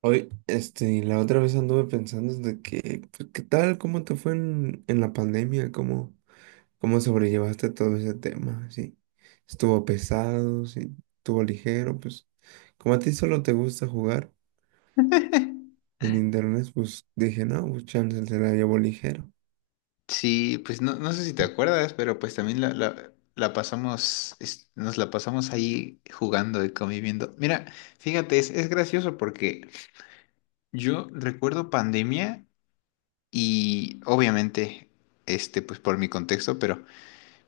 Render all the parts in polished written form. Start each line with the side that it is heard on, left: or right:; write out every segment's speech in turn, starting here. right: Hoy, la otra vez anduve pensando de que, pues, ¿qué tal? ¿Cómo te fue en la pandemia? ¿Cómo, cómo sobrellevaste todo ese tema? ¿Sí? ¿Estuvo pesado? ¿Sí? ¿Estuvo ligero? Pues, como a ti solo te gusta jugar en internet, pues dije, no, pues chance se la llevo ligero.
left: Sí, pues no, no sé si te acuerdas, pero pues también la pasamos, nos la pasamos ahí jugando y conviviendo. Mira, fíjate, es gracioso porque yo recuerdo pandemia y obviamente, pues por mi contexto, pero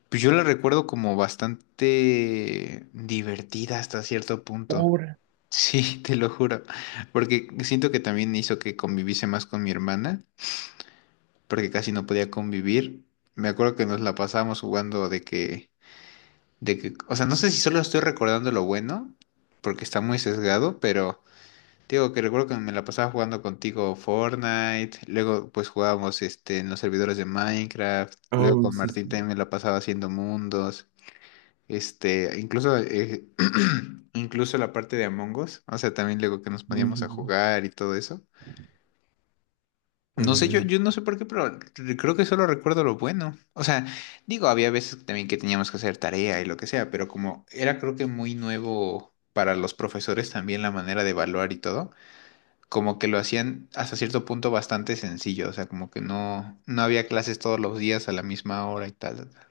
left: pues yo la recuerdo como bastante divertida hasta cierto punto. Sí, te lo juro, porque siento que también hizo que conviviese más con mi hermana, porque casi no podía convivir. Me acuerdo que nos la pasábamos jugando de que, o sea, no sé si solo estoy recordando lo bueno, porque está muy sesgado, pero te digo que recuerdo que me la pasaba jugando contigo Fortnite, luego pues jugábamos en los servidores de Minecraft, luego
right: Oh,
left: con
right: sí, sí.
left: Martín también me la pasaba haciendo mundos, este, incluso incluso la parte de Among Us, o sea, también luego que nos poníamos a
right: Ujú.
left: jugar y todo eso.
right: Es
left: No sé,
right: verdad.
left: yo no sé por qué, pero creo que solo recuerdo lo bueno. O sea, digo, había veces también que teníamos que hacer tarea y lo que sea, pero como era creo que muy nuevo para los profesores también la manera de evaluar y todo, como que lo hacían hasta cierto punto bastante sencillo, o sea, como que no había clases todos los días a la misma hora y tal, tal, tal.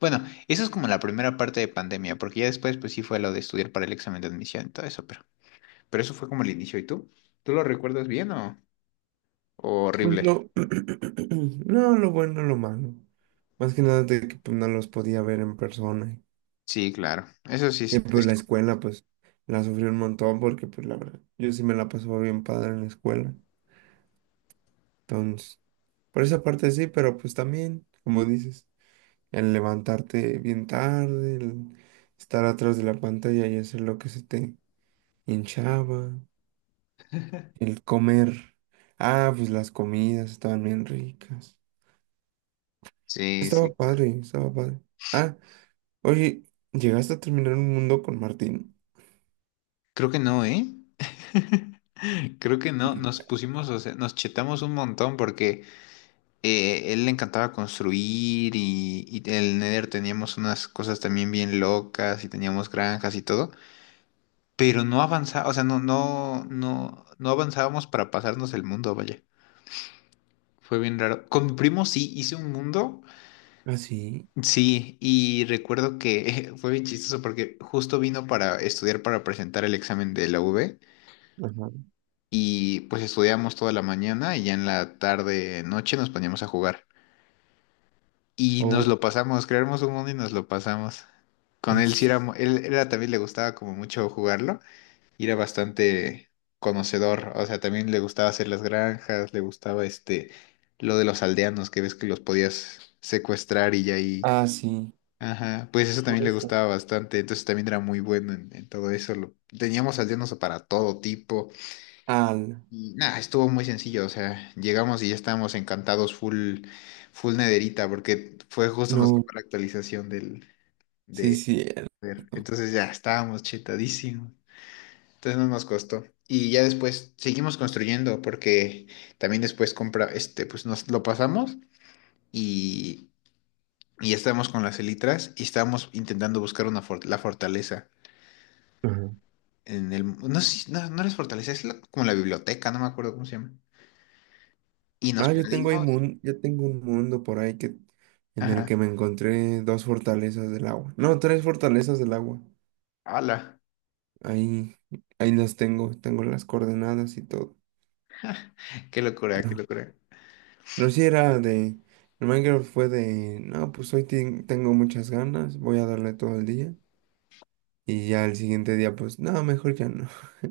left: Bueno, eso es como la primera parte de pandemia, porque ya después pues sí fue lo de estudiar para el examen de admisión y todo eso, pero eso fue como el inicio. ¿Y tú? ¿Tú lo recuerdas bien o
right: Pues
left: horrible?
right: lo, no, lo bueno, lo malo. Más que nada de que pues, no los podía ver en persona.
left: Sí, claro. Eso sí,
right: Y pues la
left: esto.
right: escuela, pues la sufrí un montón porque, pues la verdad, yo sí me la pasaba bien padre en la escuela. Entonces, por esa parte sí, pero pues también, como dices, el levantarte bien tarde, el estar atrás de la pantalla y hacer lo que se te hinchaba, el comer. Ah, pues las comidas estaban bien ricas.
left: Sí,
right: Estaba
left: sí.
right: padre, estaba padre. Ah, oye, llegaste a terminar un mundo con Martín.
left: Creo que no, ¿eh? Creo que no.
right: Sí.
left: Nos pusimos, o sea, nos chetamos un montón porque él le encantaba construir y el Nether teníamos unas cosas también bien locas y teníamos granjas y todo, pero no avanzaba, o sea, no avanzábamos para pasarnos el mundo, vaya. Fue bien raro. Con mi primo sí hice un mundo,
right: Ah, sí.
left: sí, y recuerdo que fue bien chistoso porque justo vino para estudiar para presentar el examen de la U V,
right: Ajá.
left: y pues estudiamos toda la mañana y ya en la tarde, noche nos poníamos a jugar. Y nos
right: Oh,
left: lo pasamos, creamos un mundo y nos lo pasamos. Con él sí
right: as-
left: era, él era también le gustaba como mucho jugarlo y era bastante conocedor, o sea, también le gustaba hacer las granjas, le gustaba lo de los aldeanos, que ves que los podías secuestrar y ya ahí,
right: ah, sí.
left: ajá, pues eso también le
right: Justo.
left: gustaba bastante, entonces también era muy bueno en todo eso, teníamos aldeanos para todo tipo.
right: Al.
left: Y nada, estuvo muy sencillo, o sea, llegamos y ya estábamos encantados full, full nederita, porque fue justo nos
right: No,
left: tocó la actualización del,
right: sí,
left: de,
right: sí. El…
left: ver, entonces ya estábamos chetadísimos, entonces no nos costó. Y ya después seguimos construyendo, porque también después compra, pues nos lo pasamos y, y ya estábamos con las elitras y estábamos intentando buscar una la fortaleza
right: Ajá.
left: en el, no sé, no es fortaleza, como la biblioteca, no me acuerdo cómo se llama. Y nos
right: Ah,
left: perdimos,
right: yo tengo un mundo por ahí que en el
left: ajá,
right: que me encontré dos fortalezas del agua. No, tres fortalezas del agua.
left: ala.
right: Ahí, ahí las tengo, tengo las coordenadas y todo.
left: Qué locura, qué
right: Pero,
left: locura.
right: pero sí era de. El Minecraft fue de. No, pues tengo muchas ganas, voy a darle todo el día. Y ya el siguiente día, pues, no, mejor ya no.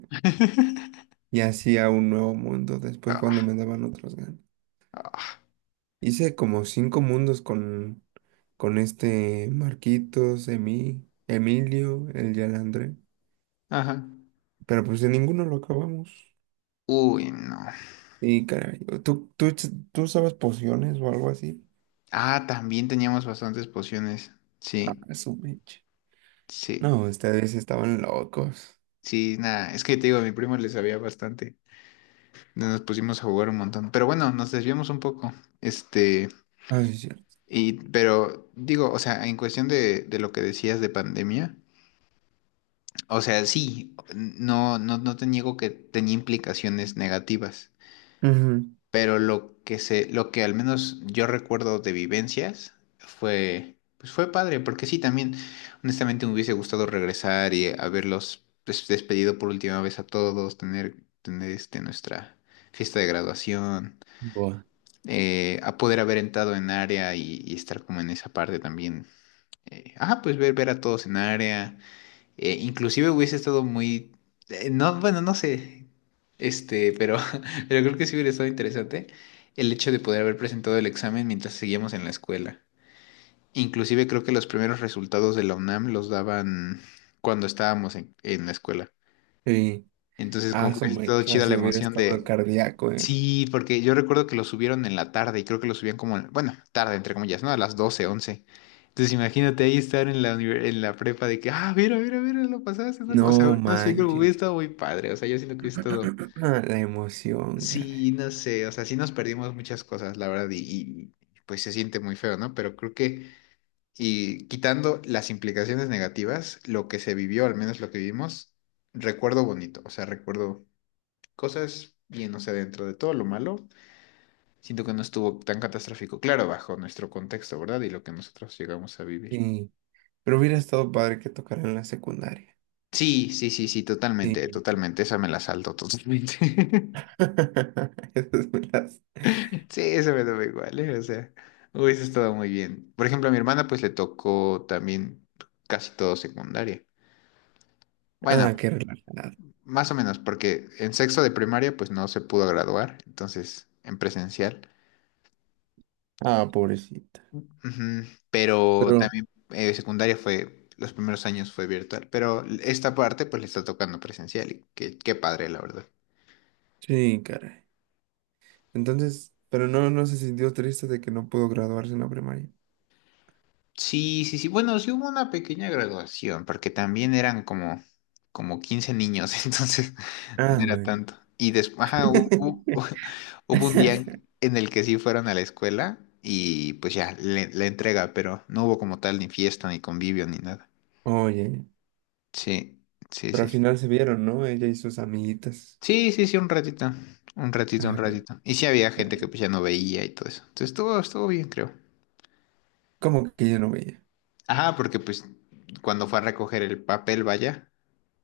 right: Y hacía un nuevo mundo después cuando
left: Ah,
right: me daban otras ganas.
left: ah,
right: Hice como cinco mundos con este Marquitos, Emilio, el Yalandre.
left: ajá.
right: Pero pues de ninguno lo acabamos.
left: Uy, no.
right: Y caray, ¿ tú usabas pociones o algo así?
left: Ah, también teníamos bastantes pociones. Sí,
right: A su mecha.
left: sí,
right: No, ustedes estaban locos.
left: sí, nada. Es que te digo, a mi primo le sabía bastante. No, nos pusimos a jugar un montón. Pero bueno, nos desviamos un poco. Este,
right: Ah, sí, es cierto.
left: pero digo, o sea, en cuestión de lo que decías de pandemia, o sea, sí, no te niego que tenía implicaciones negativas.
right: Ujú.
left: Pero lo lo que al menos yo recuerdo de vivencias fue, pues fue padre, porque sí, también, honestamente, me hubiese gustado regresar y haberlos despedido por última vez a todos, tener, tener nuestra fiesta de graduación,
right: Buah.
left: a poder haber entrado en área y estar como en esa parte también. Pues ver, ver a todos en área. Inclusive hubiese estado muy... no, bueno, no sé. Pero, pero creo que sí hubiera estado interesante el hecho de poder haber presentado el examen mientras seguíamos en la escuela. Inclusive creo que los primeros resultados de la UNAM los daban cuando estábamos en la escuela.
right: Sí,
left: Entonces como
right: a
left: que
right: su
left: hubiese estado
right: mecha,
left: chida
right: si
left: la
right: hubiera
left: emoción
right: estado
left: de,
right: cardíaco, eh.
left: sí, porque yo recuerdo que lo subieron en la tarde y creo que lo subían como, bueno, tarde, entre comillas, ¿no? A las 12 11. Entonces imagínate ahí estar en la, en la prepa de que, ah, mira, mira, mira, lo pasaste, ¿no? O sea,
right: No
left: no sé, creo que hubiera
right: manches.
left: estado muy padre. O sea, yo siento que hubiera estado...
right: La emoción,
left: Sí,
right: caray.
left: no sé, o sea, sí nos perdimos muchas cosas, la verdad, pues se siente muy feo, ¿no? Pero creo que, y quitando las implicaciones negativas, lo que se vivió, al menos lo que vivimos, recuerdo bonito, o sea, recuerdo cosas bien, o sea, dentro de todo lo malo siento que no estuvo tan catastrófico. Claro, bajo nuestro contexto, ¿verdad? Y lo que nosotros llegamos a vivir.
right: Sí, pero hubiera estado padre que tocaran la secundaria.
left: Sí, sí, sí, sí,
right: Sí.
left: totalmente, totalmente. Esa me la salto totalmente.
right: Esas me las…
left: Sí, esa me daba igual, ¿eh? O sea, hubiese estado muy bien. Por ejemplo, a mi hermana pues le tocó también casi todo secundaria. Bueno,
right: Ah, qué relajada.
left: más o menos, porque en sexto de primaria pues no se pudo graduar, entonces en presencial.
right: Ah, pobrecita.
left: Ujú. Pero
right: Pero,
left: también secundaria fue, los primeros años fue virtual, pero esta parte pues le está tocando presencial y qué, qué padre, la verdad.
right: sí, caray. Entonces, pero no, no se sintió triste de que no pudo graduarse en la primaria.
left: Sí, sí, sí, bueno, sí hubo una pequeña graduación, porque también eran como, como 15 niños, entonces no
right: Ah,
left: era
right: bueno.
left: tanto. Y después, ajá, hubo, hubo hubo un día en el que sí fueron a la escuela y pues ya, la entrega, pero no hubo como tal ni fiesta, ni convivio, ni nada.
right: Oye,
left: Sí, sí,
right: pero
left: sí,
right: al
left: sí.
right: final se vieron, ¿no? Ella y sus amiguitas.
left: Sí, sí, sí, un ratito. Un ratito, un
right: Ah, ok.
left: ratito. Y sí había gente que pues ya no veía y todo eso. Entonces estuvo, estuvo bien, creo.
right: ¿Cómo que yo no veía?
left: Ajá, porque pues cuando fue a recoger el papel, vaya,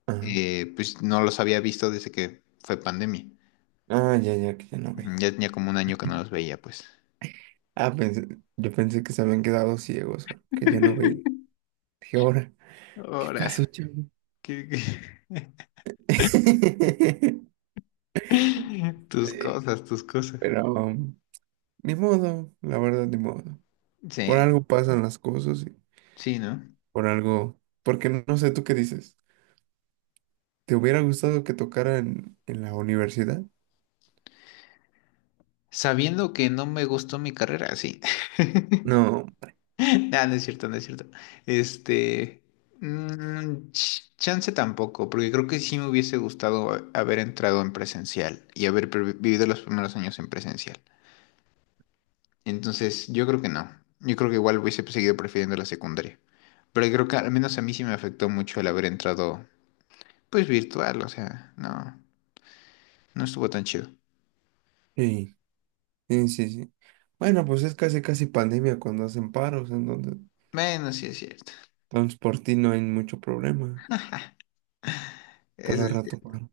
right: Ah,
left: pues no los había visto desde que fue pandemia.
right: ah, ya, ya, que ya no veía.
left: Ujú, ya tenía como un año que no los veía, pues.
right: Ah, pensé, yo pensé que se habían quedado ciegos, ¿no? Que ya no veía. Dije, ahora, ¿qué
left: Ahora,
right: pasó, chavo?
left: qué- qué- Tus
right: Sí,
left: cosas, tus cosas.
right: pero, ni modo, la verdad, ni modo. Por
left: Sí,
right: algo pasan las cosas y
left: sí, ¿no?
right: por algo… Porque no no sé, ¿tú qué dices? ¿Te hubiera gustado que tocara en la universidad?
left: Sabiendo que no me gustó mi carrera, sí.
right: No,
left: Nah, no es cierto, no es cierto. Este, chance tampoco, porque creo que sí me hubiese gustado haber entrado en presencial y haber vivido los primeros años en presencial. Entonces, yo creo que no. Yo creo que igual hubiese seguido prefiriendo la secundaria. Pero creo que al menos a mí sí me afectó mucho el haber entrado, pues virtual, o sea, no, no estuvo tan chido.
right: sí, sí, sí, sí. Bueno, pues es casi, casi pandemia cuando hacen paros, entonces
left: Bueno, sí es cierto.
right: entonces por ti no hay mucho problema.
left: Eso
right: Cada
left: es
right: rato
left: cierto.
right: paro.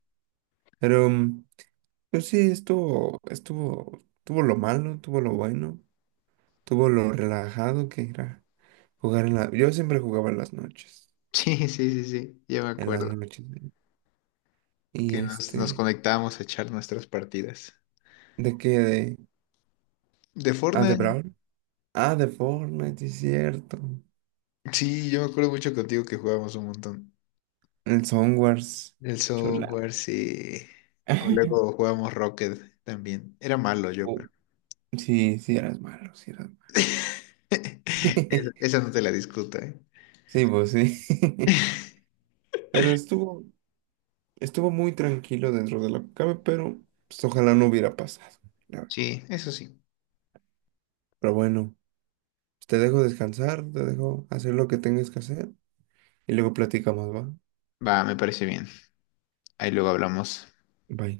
right: Pero, mm, pues sí, estuvo, estuvo, tuvo lo malo, tuvo lo bueno, tuvo lo relajado que era jugar en la… Yo siempre jugaba en las noches,
left: Sí, sí, sí, sí, ya me
right: en las
left: acuerdo
right: noches. ¿No?
left: que
right: Y
left: nos
right: este,
left: conectábamos a echar nuestras partidas.
right: ¿de qué? De,
left: De
right: ah, de
left: Fortnite.
right: Brawl. Ah, de Fortnite, sí es cierto.
left: Sí, yo me acuerdo mucho contigo que jugábamos un montón.
right: El Songwars.
left: El
right: Chula.
left: software, sí. O luego jugábamos Rocket también. Era malo yo,
right: Oh,
left: pero.
right: sí, sí, eras malo, sí, eras malo.
left: Esa esa no te la discuta, ¿eh?
right: Sí, pues sí. Pero estuvo, estuvo muy tranquilo dentro de la que cabe, pero pues, ojalá no hubiera pasado. La verdad.
left: Sí, eso sí.
right: Pero bueno, te dejo descansar, te dejo hacer lo que tengas que hacer y luego platicamos, ¿va?
left: Va, me parece bien. Ahí luego hablamos.
right: Bye.